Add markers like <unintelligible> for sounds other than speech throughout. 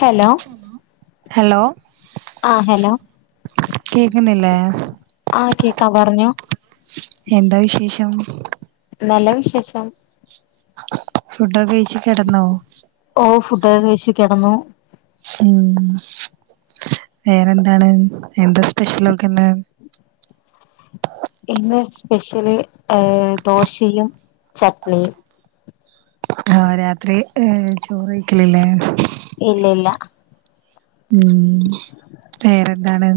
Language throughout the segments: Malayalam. ഹലോ? ഹലോ? ആഹ് ഹലോ കേക്കുന്നില്ലേ ആഹ് കേക്കാ പറഞ്ഞോ എന്താ വിശേഷം? നല്ല വിശേഷം. ഫുഡൊക്കെ കഴിച്ച് കിടന്നോ? ഓ ഫുഡൊക്കെ കഴിച്ച് കിടന്നു മ്ഹ് വേറെന്താണ് എന്താ സ്പെഷ്യലൊക്കെന്ന്? ഇന്ന് സ്പെഷ്യല് ദോശയും ചട്നിയും ആഹ് രാത്രി ചോറ്കഴിക്കലില്ലേ? ഇല്ല ഇല്ല മ്ഹ് വേറെന്താണ്?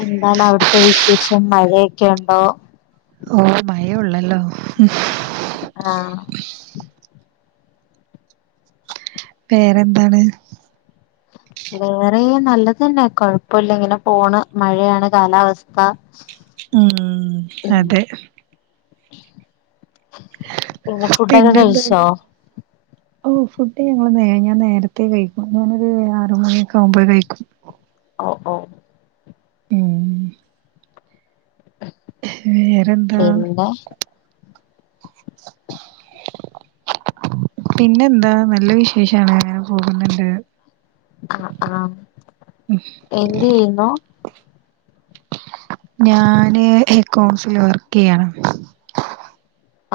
എന്താണ് അവിടുത്തെ വിശേഷം? മഴയൊക്കെ ഉണ്ടോ? ഓ മഴയേ ഉള്ളല്ലോ. ആഹ് വേറെന്താണ്? വേറെ നല്ലത് തന്നെ കൊഴപ്പമില്ല ഇങ്ങനെ പോണ് മഴയാണ് കാലാവസ്ഥ ഉം <inaudible> അതെ ഫുഡൊക്കെ പിന്നെ കഴിച്ചോ എന്താണ്? ഓ ഫുഡ് ഞങ്ങൾ നേ ഞാൻ നേരത്തെ കഴിക്കും ഞാനൊരു ആറുമണിയൊക്കെ ആവുമ്പോ കഴിക്കും. ഓ ഓ മ്ഹ് <inaudible> വേറെന്താ? പിന്നെ പിന്നെ എന്താ നല്ല വിശേഷാണ് അങ്ങനെ പോകുന്നുണ്ട്. ആഹ് ആഹ് എന്ത് ചെയുന്നു? ഞാന് എക്കൗൺസില് വർക്ക് ചെയ്യാണ്.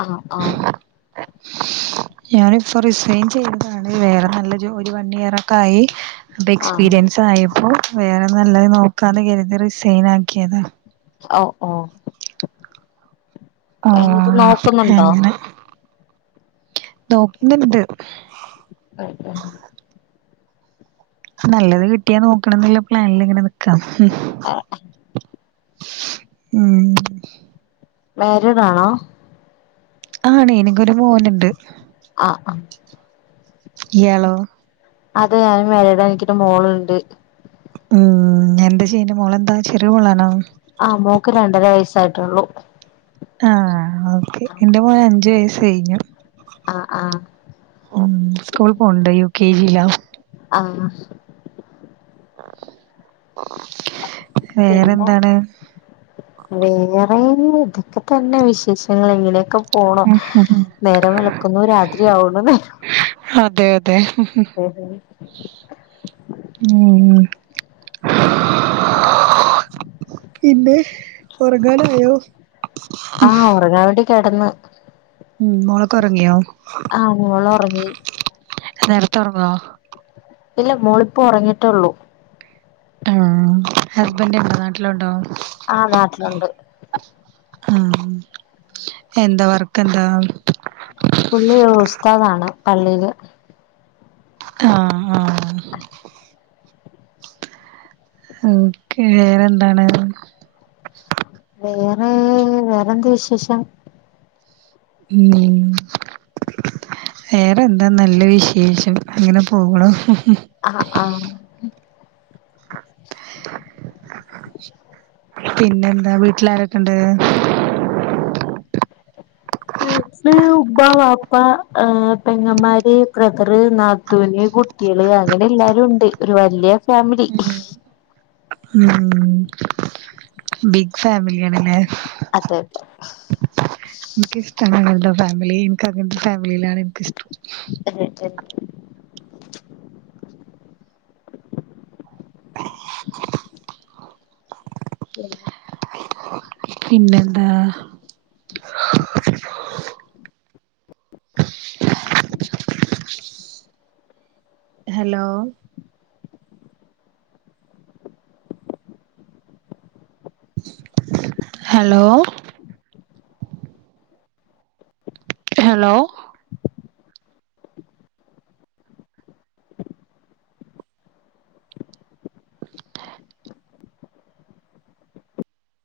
ആഹ് ആഹ് <unintelligible> ഞാൻ ഇപ്പോ റിസൈൻ ചെയ്തതാണ് വേറെ നല്ല ജോലി ഒരു വൺ ഇയർ ഒക്കെ ആയി അപ്പൊ ആ എക്സ്പീരിയൻസ് ആയപ്പോ വേറെ നല്ലത് നോക്കാന്ന് കരുതി റിസൈൻ ആക്കിയതാ ഓ ഓ എന്നത് ആഹ് നോക്കുന്നുണ്ടോ അങ്ങനെ നോക്കുന്നുണ്ട് ഉം നല്ലത് കിട്ടിയാ നോക്കണംന്നുള്ള പ്ലാനില് ഇങ്ങനെ നിക്കാം ആ ഉം മാരീഡ് ആണോ ആണ് എനിക്കൊരു മോനുണ്ട് ആ ആ ഇയ്യാളോ അതെ ഞാൻ മാരീഡ് ആയിരിക്കണ് മോളുണ്ട് ഉം എന്താ ചെയ്യണ്ട മോള് എന്താ ചെറിയ മോളാണോ ആ മോക്ക് രണ്ടര വയസ്സായിട്ടുള്ളു ആഹ് ഓക്കെ എന്റെ മോൻ അഞ്ചു വയസ്സ് കഴിഞ്ഞു ആ ആ ഉം സ്കൂൾ പോകുണ്ട് യു കെ ജിലാ ആ പിന്നെ വേറെന്താണ് വേറെ ഇങ്ങനൊക്കെ തന്നെ വിശേഷങ്ങള് ഇങ്ങനെയൊക്കെ പോണു ഉം ഉം ഉം നേരം വെളുക്കുന്നു രാത്രിയാവണ നേരം അതെ അതെ <inaudible> <unintelligible> ഉം പിന്നെ ഉറങ്ങാനായോ ആ ഒറങ്ങാ വേണ്ടി കെടന്ന് ഉം മുളക്കറങ്ങിയോ ആഹ് മോളുറങ്ങി നേരത്തേ ഒറങ്ങോ ഇല്ല മോളിപ്പം ഉറങ്ങിയിട്ടേള്ളൂ ഹസ്ബന്റ് നാട്ടിലുണ്ടോ ആ നാട്ടിലുണ്ട് ആ എന്താ വർക്ക് എന്താ പുള്ളി ഉസ്താദാണ് പള്ളിയില് ആ ആ ആ ഓക്കെ വേറെന്താണ് വേറെ വേറെന്ത് വിശേഷം ഉം വേറെന്താ നല്ല വിശേഷം അങ്ങനെ പോകണോ ആ ആ ആ പിന്നെന്താ വീട്ടിലാരൊക്കെ ണ്ട് വീട്ടില് ഉമ്മ വാപ്പ പെങ്ങമാര് ബ്രതറ് നത്തു ന് കുട്ടികള് അങ്ങനെ എല്ലാരും ഉണ്ട് ഒരു വലിയ ഫാമിലി ഉം ബിഗ് ഫാമിലിയാണ്ല്ലേ അതതെ എനിക്കിഷ്ടമാണ് എന്താ ഫാമിലി എനിക്ക്ങ്ങനത്തെ ഫാമിലിയിലാണ് എനിക്കിഷ്ടം. <unintelligible> <unintelligible> പിന്നെന്താ. ഹലോ. ഹലോ. ഹലോ.